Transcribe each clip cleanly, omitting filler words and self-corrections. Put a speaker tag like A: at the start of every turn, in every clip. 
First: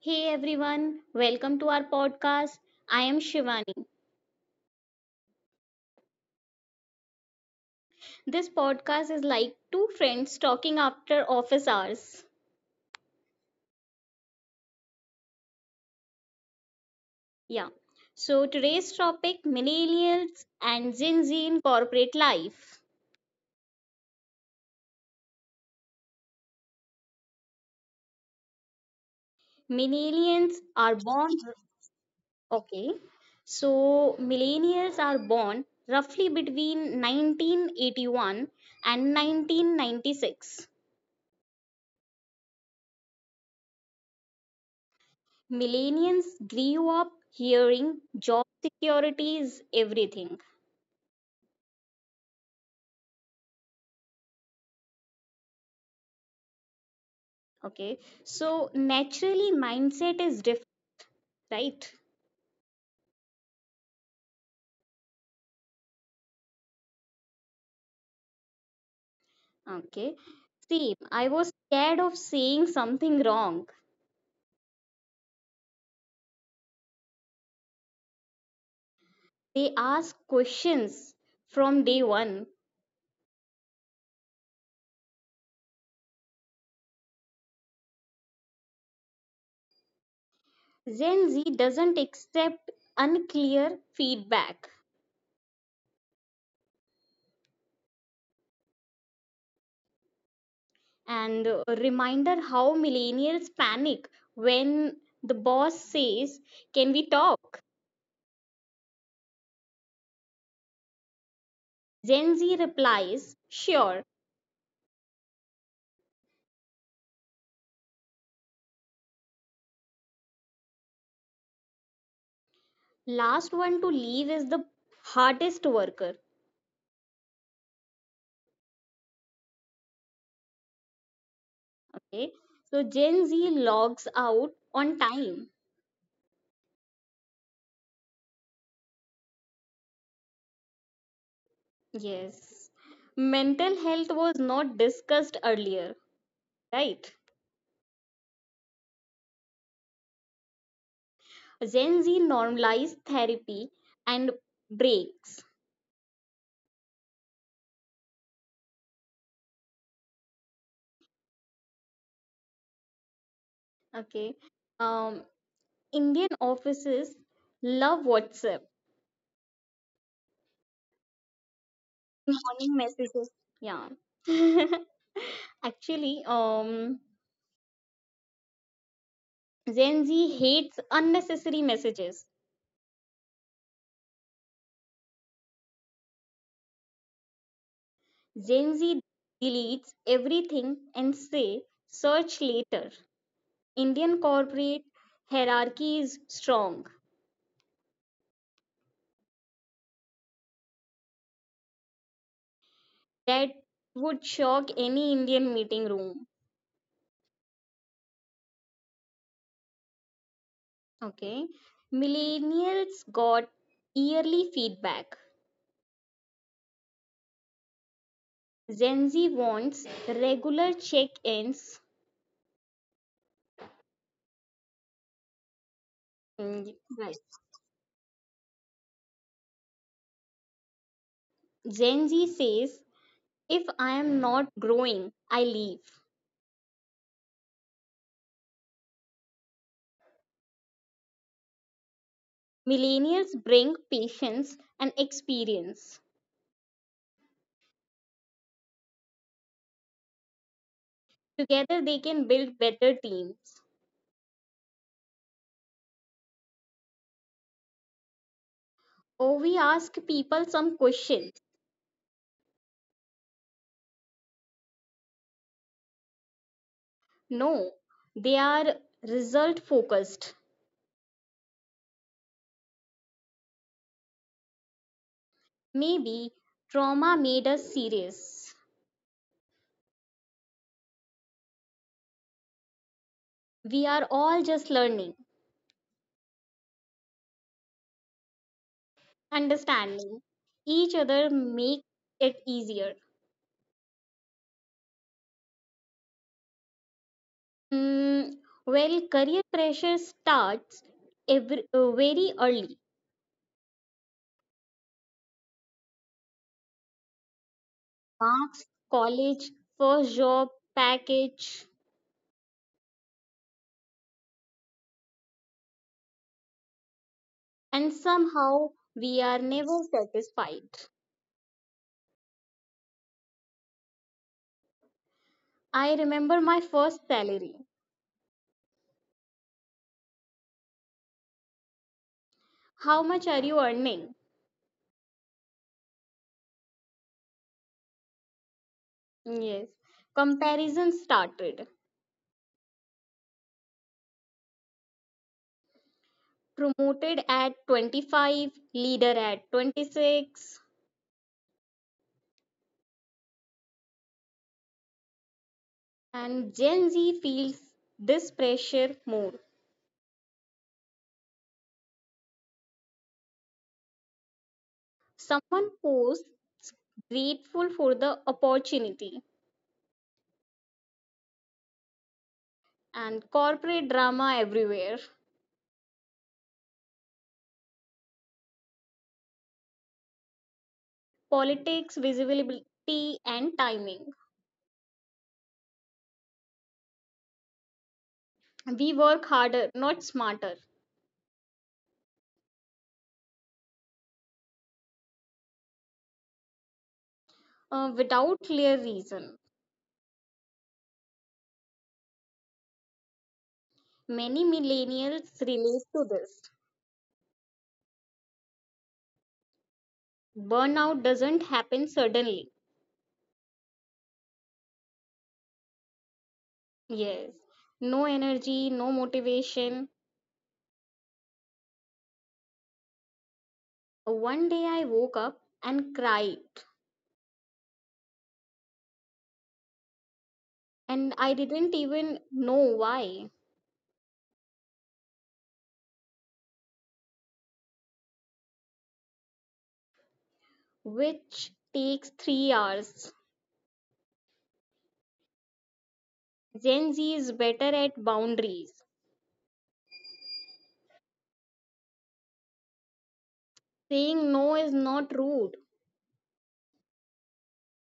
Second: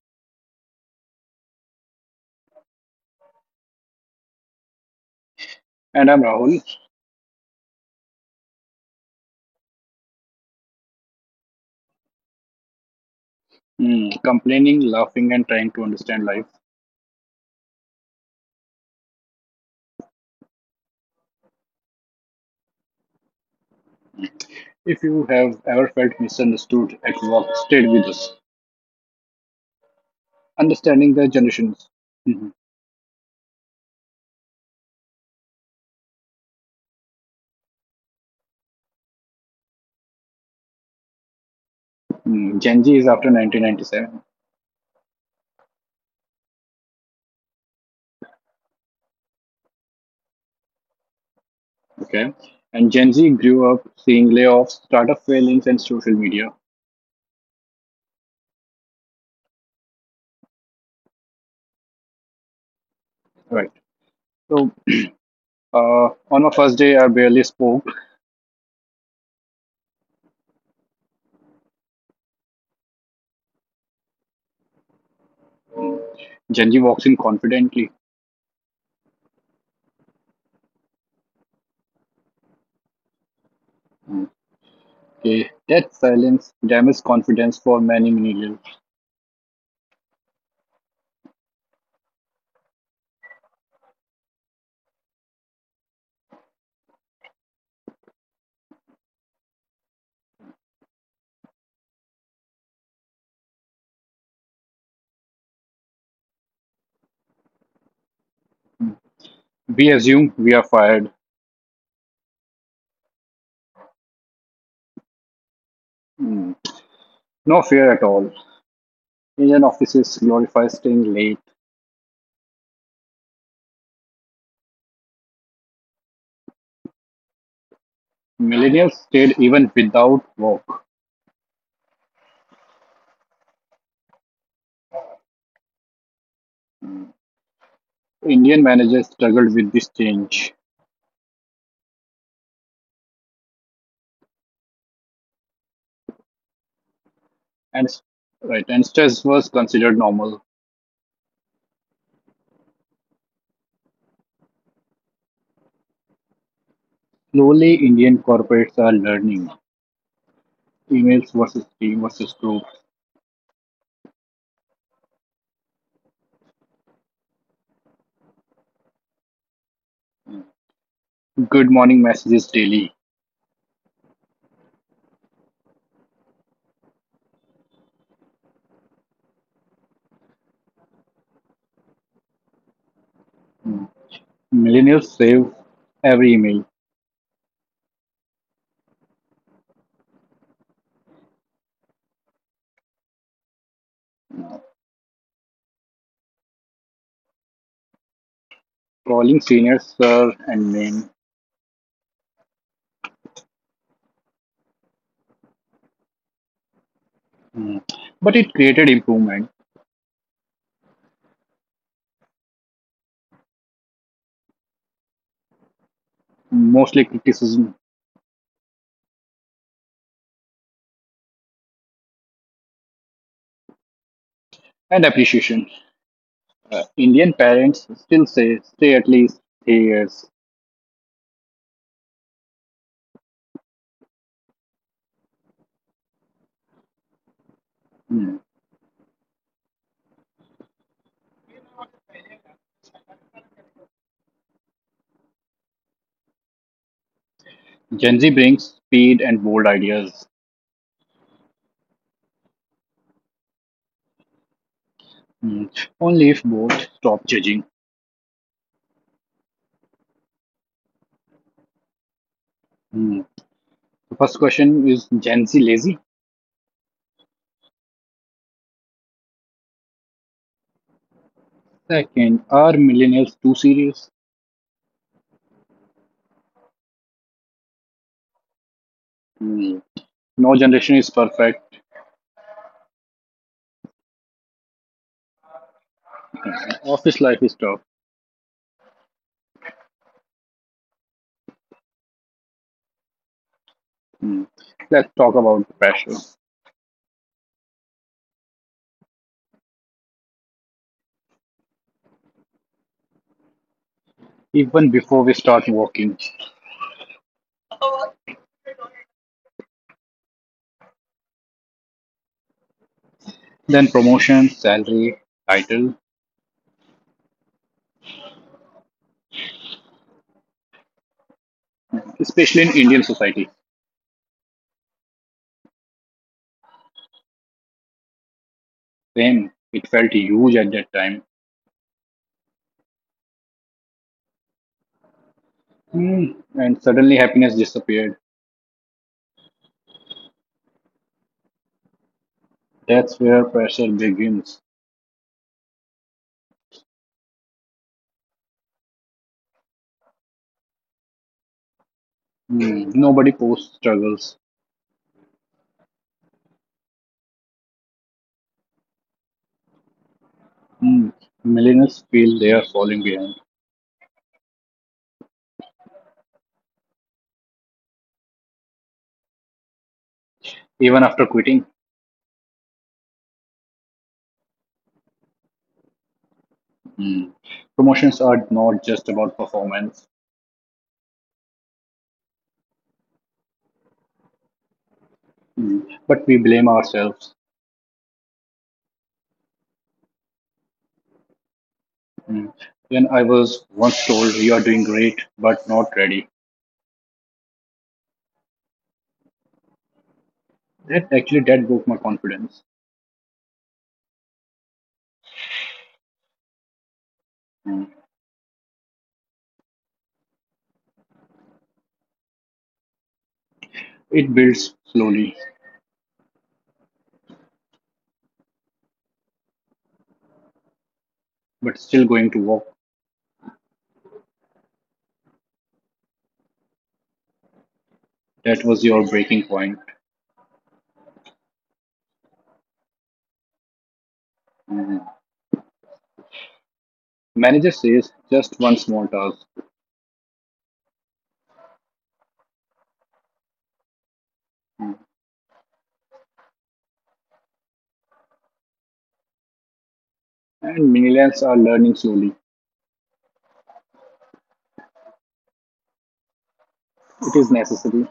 A: Hey everyone, welcome to our podcast. I am Shivani.
B: And I'm Rahul,
A: This podcast is like two friends talking after office hours.
B: complaining, laughing, and trying to understand life.
A: Yeah. So today's topic millennials and Gen Z in corporate life.
B: If you have ever felt misunderstood at work, stay with us.
A: Millennials are
B: Understanding the
A: born
B: generations. Mhm.
A: okay. So millennials are born roughly between 1981 and 1996.
B: Mm, Gen Z is after 1997.
A: Millennials grew up hearing job security is everything.
B: Okay. And Gen Z grew up seeing layoffs, startup failings, and social media.
A: Okay, so naturally, mindset is different, right?
B: Right. So, uh, on my first day, I barely spoke.
A: Okay, see, I was scared of saying something wrong.
B: Gen Z walks in confidently.
A: They ask questions from day one.
B: Okay. That silence damages confidence for many millennials.
A: Gen Z doesn't accept unclear feedback. And a reminder how millennials panic when the boss says, Can we talk?
B: We assume we are fired.
A: Gen Z replies, Sure.
B: Mm. No fear at all. Indian offices glorify staying late.
A: Last one to leave is the hardest worker.
B: Millennials stayed even without work.
A: Okay. So Gen Z logs out on time.
B: Indian managers struggled with this change,
A: Yes. Mental health was not discussed earlier, right?
B: and s- right, and stress was considered normal.
A: Gen Z normalized therapy and breaks.
B: Slowly, Indian corporates are learning emails versus team versus group,
A: Okay. Um, Indian offices love WhatsApp.
B: good morning messages daily.
A: Morning messages. Yeah. Actually, Gen Z hates unnecessary messages.
B: Millennials save every email,
A: Gen Z deletes everything and say search later. Indian corporate hierarchy is strong.
B: calling seniors sir and name.
A: That would shock any Indian meeting room.
B: Mm. But it created improvement,
A: Okay. Millennials got yearly feedback.
B: mostly criticism
A: Gen Z wants regular check ins.
B: and appreciation.
A: Right.
B: Indian parents still say stay at least 3 years.
A: Gen Z says, if I am not growing, I leave.
B: Mm.
A: Millennials bring patience and experience.
B: Gen Z brings speed and bold ideas.
A: Together, they can build better teams.
B: Mm. Only if both stop judging.
A: Or we ask people some question.
B: Mm. The first question is, Gen Z lazy?
A: No, they are result focused.
B: Second, are millennials too serious?
A: Maybe trauma made us serious.
B: Mm. No generation is perfect.
A: We are all just learning,
B: Office life is tough.
A: understanding each other make it easier.
B: Mm. Let's talk about pressure.
A: Mm, well, career pressure starts very early.
B: Even before we start working,
A: Marks, college, first job, package,
B: then promotion, salary, title,
A: and somehow we are never satisfied.
B: especially in Indian society.
A: I remember my first salary.
B: Same, it felt huge at that time.
A: How much are you earning?
B: Mm. And suddenly happiness disappeared.
A: Yes. Comparison started.
B: That's where pressure begins.
A: Promoted at 25, leader at 26,
B: Mm, nobody posts struggles.
A: and Gen Z feels this pressure more.
B: Mm, millennials feel they are falling behind,
A: Someone posts grateful for the opportunity,
B: even after quitting.
A: and corporate drama everywhere,
B: Mm. Promotions are not just about performance,
A: politics, visibility, and timing.
B: mm, but we blame ourselves.
A: We work harder, not smarter,
B: Mm. When I was once told you are doing great but not ready,
A: without clear reason.
B: that actually that broke my confidence.
A: Many millennials relate to this. Burnout doesn't happen suddenly.
B: It builds slowly,
A: Yes, no energy, no motivation.
B: but still going to work.
A: One day I woke up and cried,
B: That was your breaking point.
A: and I didn't even know why,
B: Mm. Manager says just one small task.
A: which takes 3 hours.
B: Mm.
A: Gen Z is better at boundaries.
B: And millennials are learning slowly.
A: Saying no is not rude,
B: It is necessary,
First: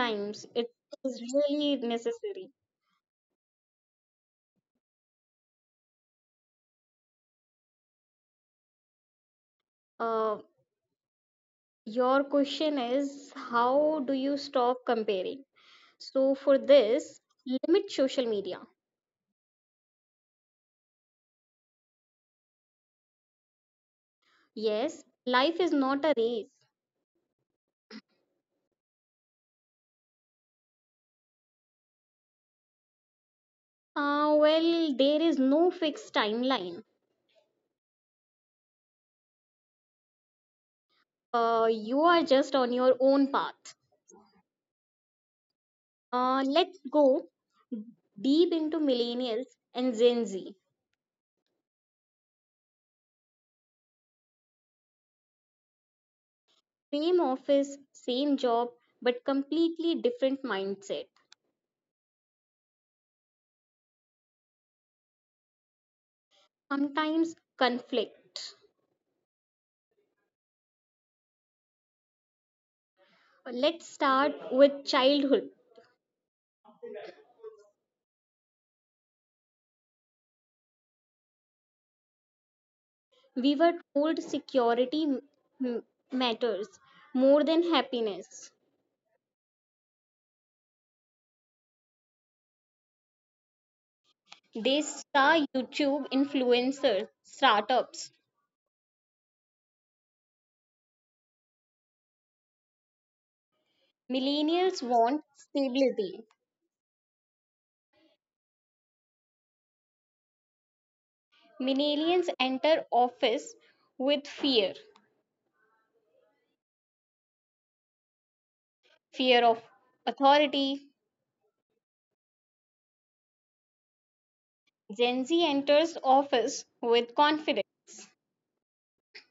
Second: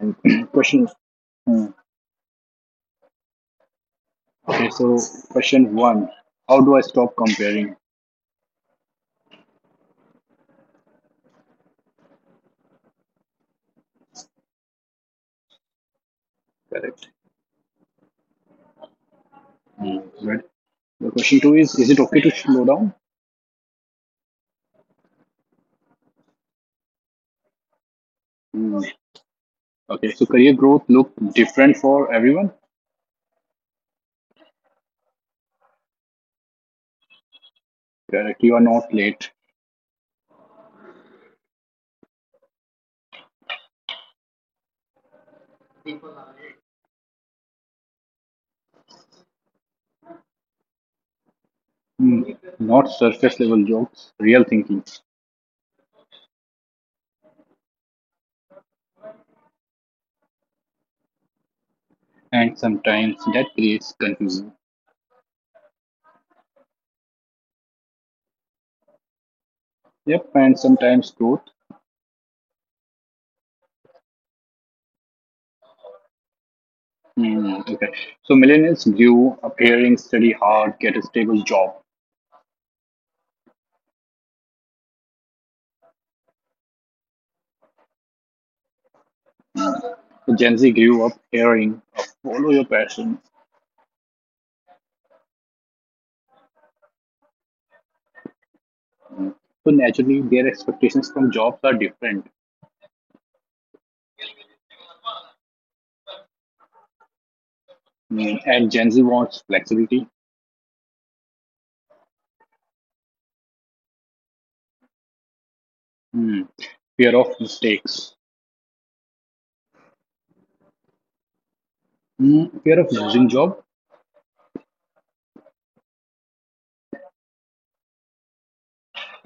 B: and
A: it
B: question.
A: is
B: Mm.
A: really necessary.
B: Okay, so question one, how do I stop comparing?
A: Uh, your question is how do you stop comparing? So, for
B: Correct.
A: this, limit social media.
B: Mm. Good. The question two is it okay to slow down?
A: Yes, life is not a race.
B: Mm. Okay, so career growth look different for everyone.
A: Well, there is no fixed timeline.
B: Correct. You are not late.
A: You are just on your own path. Let's go deep into millennials and Gen Z.
B: Mm. Not surface level jokes, real thinking.
A: Same office, same job, but completely different mindset.
B: And sometimes that creates confusion.
A: Sometimes conflict.
B: Yep, and sometimes growth.
A: Let's start with childhood.
B: Mm, okay. So millennials grew up hearing study hard, get a stable job.
A: We were told security matters more than happiness.
B: So Gen Z grew up hearing follow your passion.
A: They saw YouTube influencers, startups.
B: So naturally, their expectations from jobs are different.
A: Millennials want stability.
B: Mm, and Gen Z wants flexibility,
A: Millennials enter office with fear
B: mm, fear of mistakes,
A: fear of authority.
B: mm, fear of losing job.
A: Gen Z enters office with confidence.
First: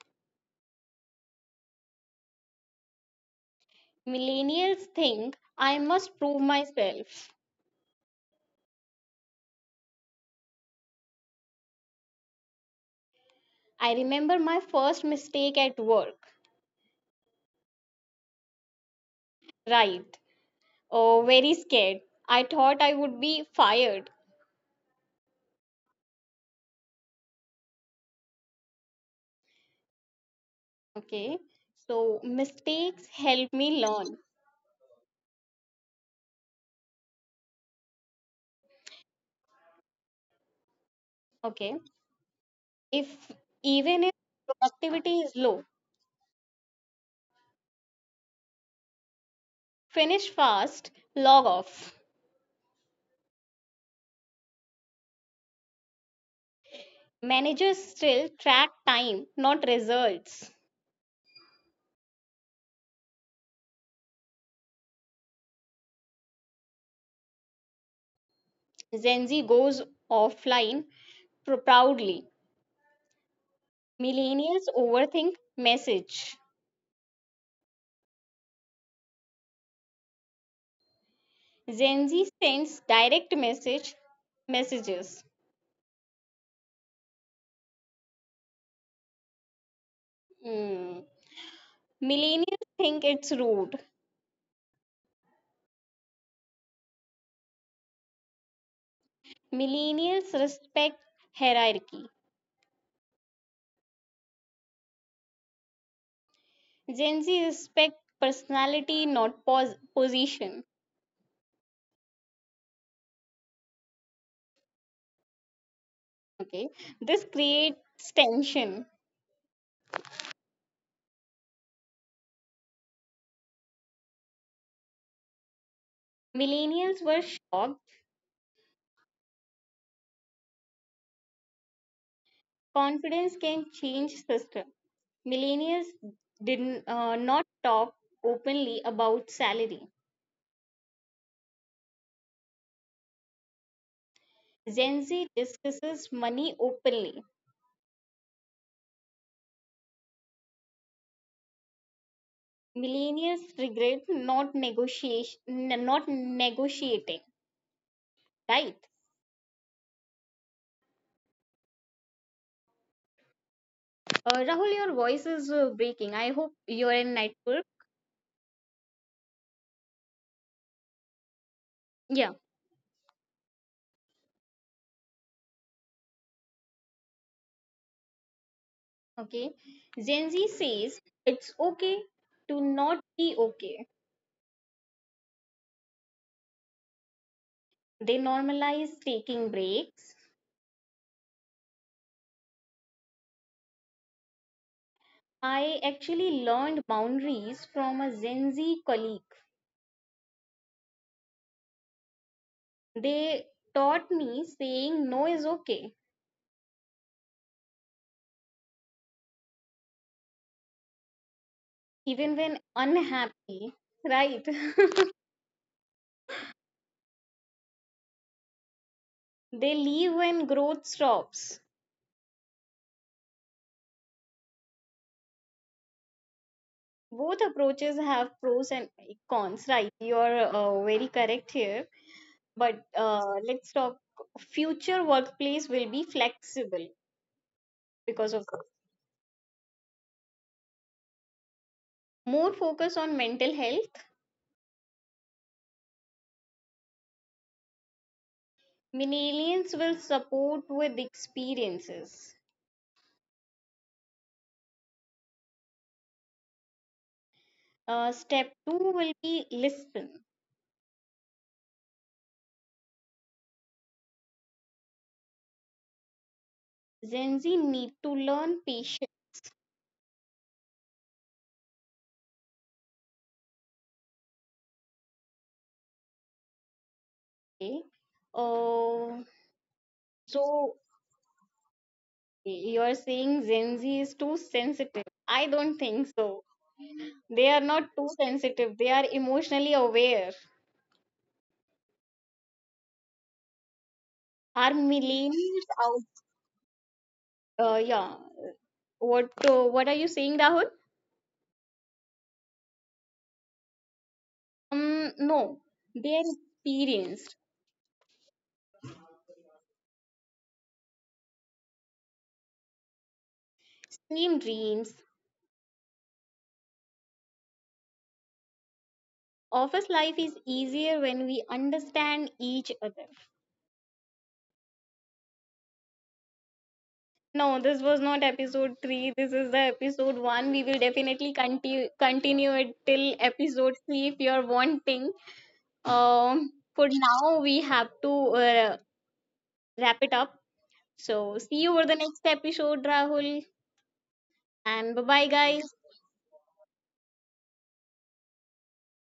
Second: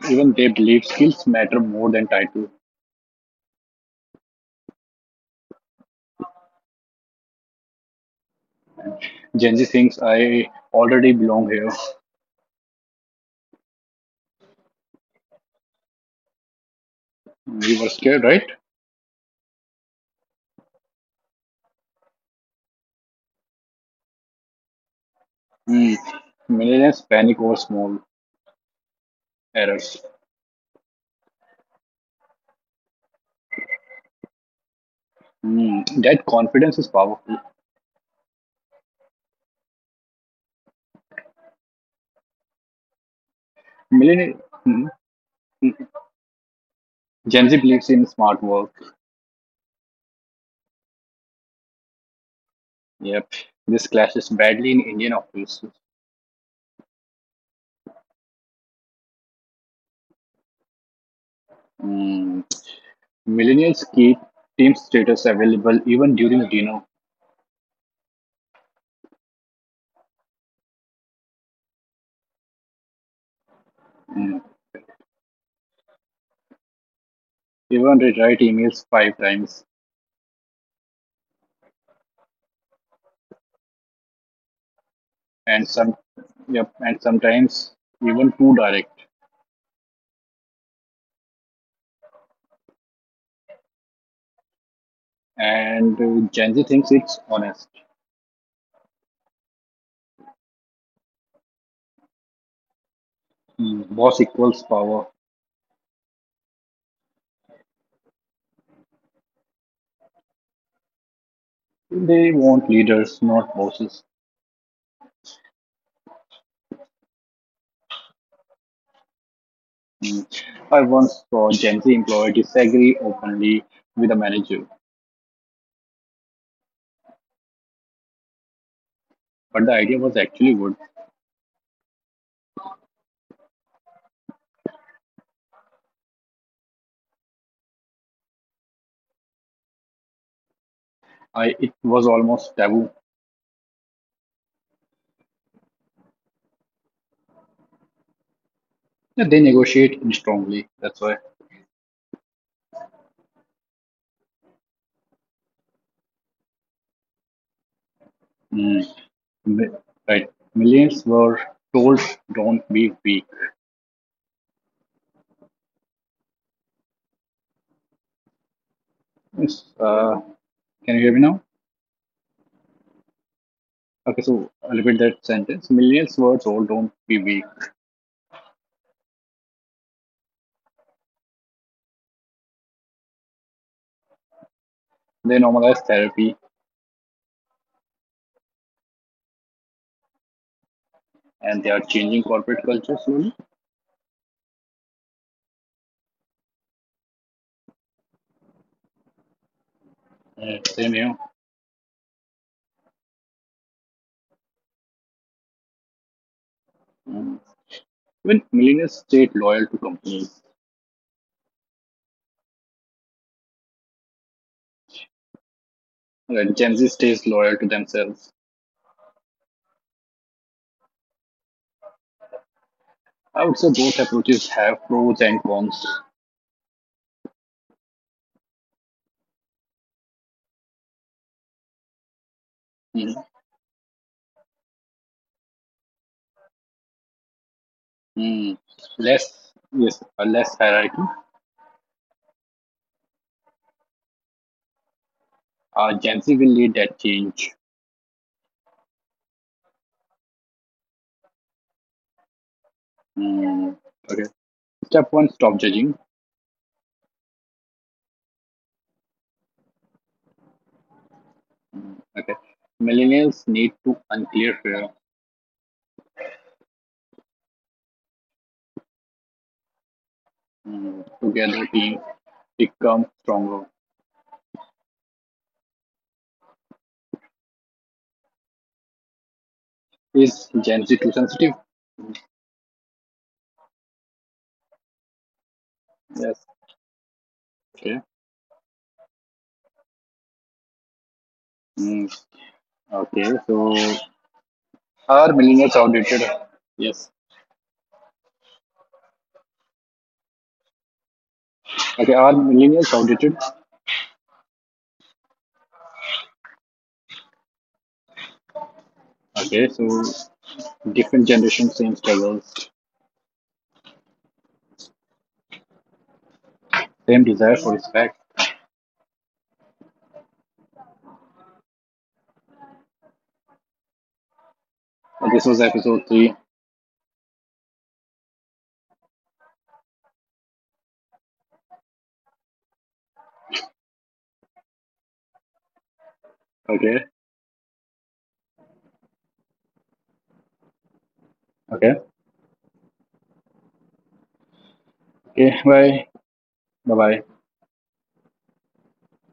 B: Even they believe skills matter more than title.
A: Millennials think I must prove myself.
B: Gen Z thinks I already belong here. Mm,
A: I remember my first mistake at work.
B: we were scared, right?
A: Right. Oh, very scared. I thought I would be fired.
B: Mm. Millennials panic over small errors.
A: Okay. So mistakes help me learn.
B: Mm. That confidence is powerful.
A: Okay. If even if
B: Millennial. Mm.
A: productivity is low,
B: Gen Z believes in smart work.
A: finish fast, log off.
B: Yep, this clashes badly in Indian offices.
A: Managers still track time, not results.
B: Mm, millennials keep team status available even during dinner,
A: Gen Z goes offline proudly.
B: mm,
A: Millennials overthink message.
B: even they write emails five times,
A: Gen Z sends direct messages.
B: and some, yep, and sometimes even too direct.
A: Hmm. Millennials think it's rude.
B: And Gen Z thinks it's honest.
A: Millennials respect hierarchy.
B: Mm, boss equals power.
A: Gen Z respect personality, not position.
B: They want leaders, not bosses.
A: Okay, this creates tension.
B: Mm. I once saw a Gen Z employee disagree openly with a manager,
A: Millennials were shocked.
B: but the idea was actually good.
A: Confidence can change system. Millennials did not talk openly about salary.
B: I it was almost taboo.
A: Gen Z discusses money openly.
B: Yeah, they negotiate strongly. That's why.
A: Millennials regret not negotiation, not negotiating.
B: Mm.
A: Right?
B: mi- Right. Millions were told, don't be weak.
A: Rahul, your voice is breaking. I hope you're in network.
B: Yes. Can you hear me now?
A: Yeah.
B: Okay, so I'll repeat that sentence. Millions were told, don't be weak.
A: Okay. Gen Z says it's okay to not be okay.
B: They normalize therapy
A: They normalize taking breaks.
B: and they are changing corporate culture slowly.
A: I actually learned boundaries from a Gen Z colleague.
B: And same here.
A: They taught me saying no is okay,
B: Mm. Even millennials stayed loyal to companies,
A: even when unhappy, right?
B: right? Gen Z stays loyal to themselves.
A: They leave when growth stops.
B: I would say both approaches have pros and cons.
A: Both approaches have pros and cons, right? You're very correct here.
B: Mm.
A: But let's talk. Future workplace will be flexible
B: Mm.
A: because of this.
B: Less, yes, less hierarchy.
A: More focus on mental health.
B: Gen Z will lead that change.
A: Millennials will support with experiences.
B: Mm. Okay. Step one, stop judging.
A: Step two will be listen.
B: Okay. Millennials need to unclear fear.
A: Gen Z need to learn patiently.
B: Mm, together teams become stronger.
A: Oh,
B: Is Gen Z
A: so
B: too sensitive?
A: you're saying Gen Z is too sensitive? I don't
B: Yes.
A: think so. They are
B: Okay.
A: not too sensitive. They are emotionally aware.
B: Mm, okay. So
A: Are
B: are millennials
A: millennials
B: outdated?
A: out?
B: Yes.
A: Yeah. What are you saying, Rahul?
B: Okay. Are millennials outdated?
A: No. They are experienced.
B: Okay. So different generations, same struggles,
A: Same dreams.
B: same desire for respect.
A: Office life is easier when we understand each other.
B: And this was episode three.
A: No, this was not episode 3. This is the episode 1. We will definitely continue it till episode 3 if you're wanting.
B: Okay.
A: For now, we have to wrap it up. So, see
B: Okay.
A: you for the next episode, Rahul. And bye
B: Okay.
A: bye, guys.
B: Bye. Bye. Bye.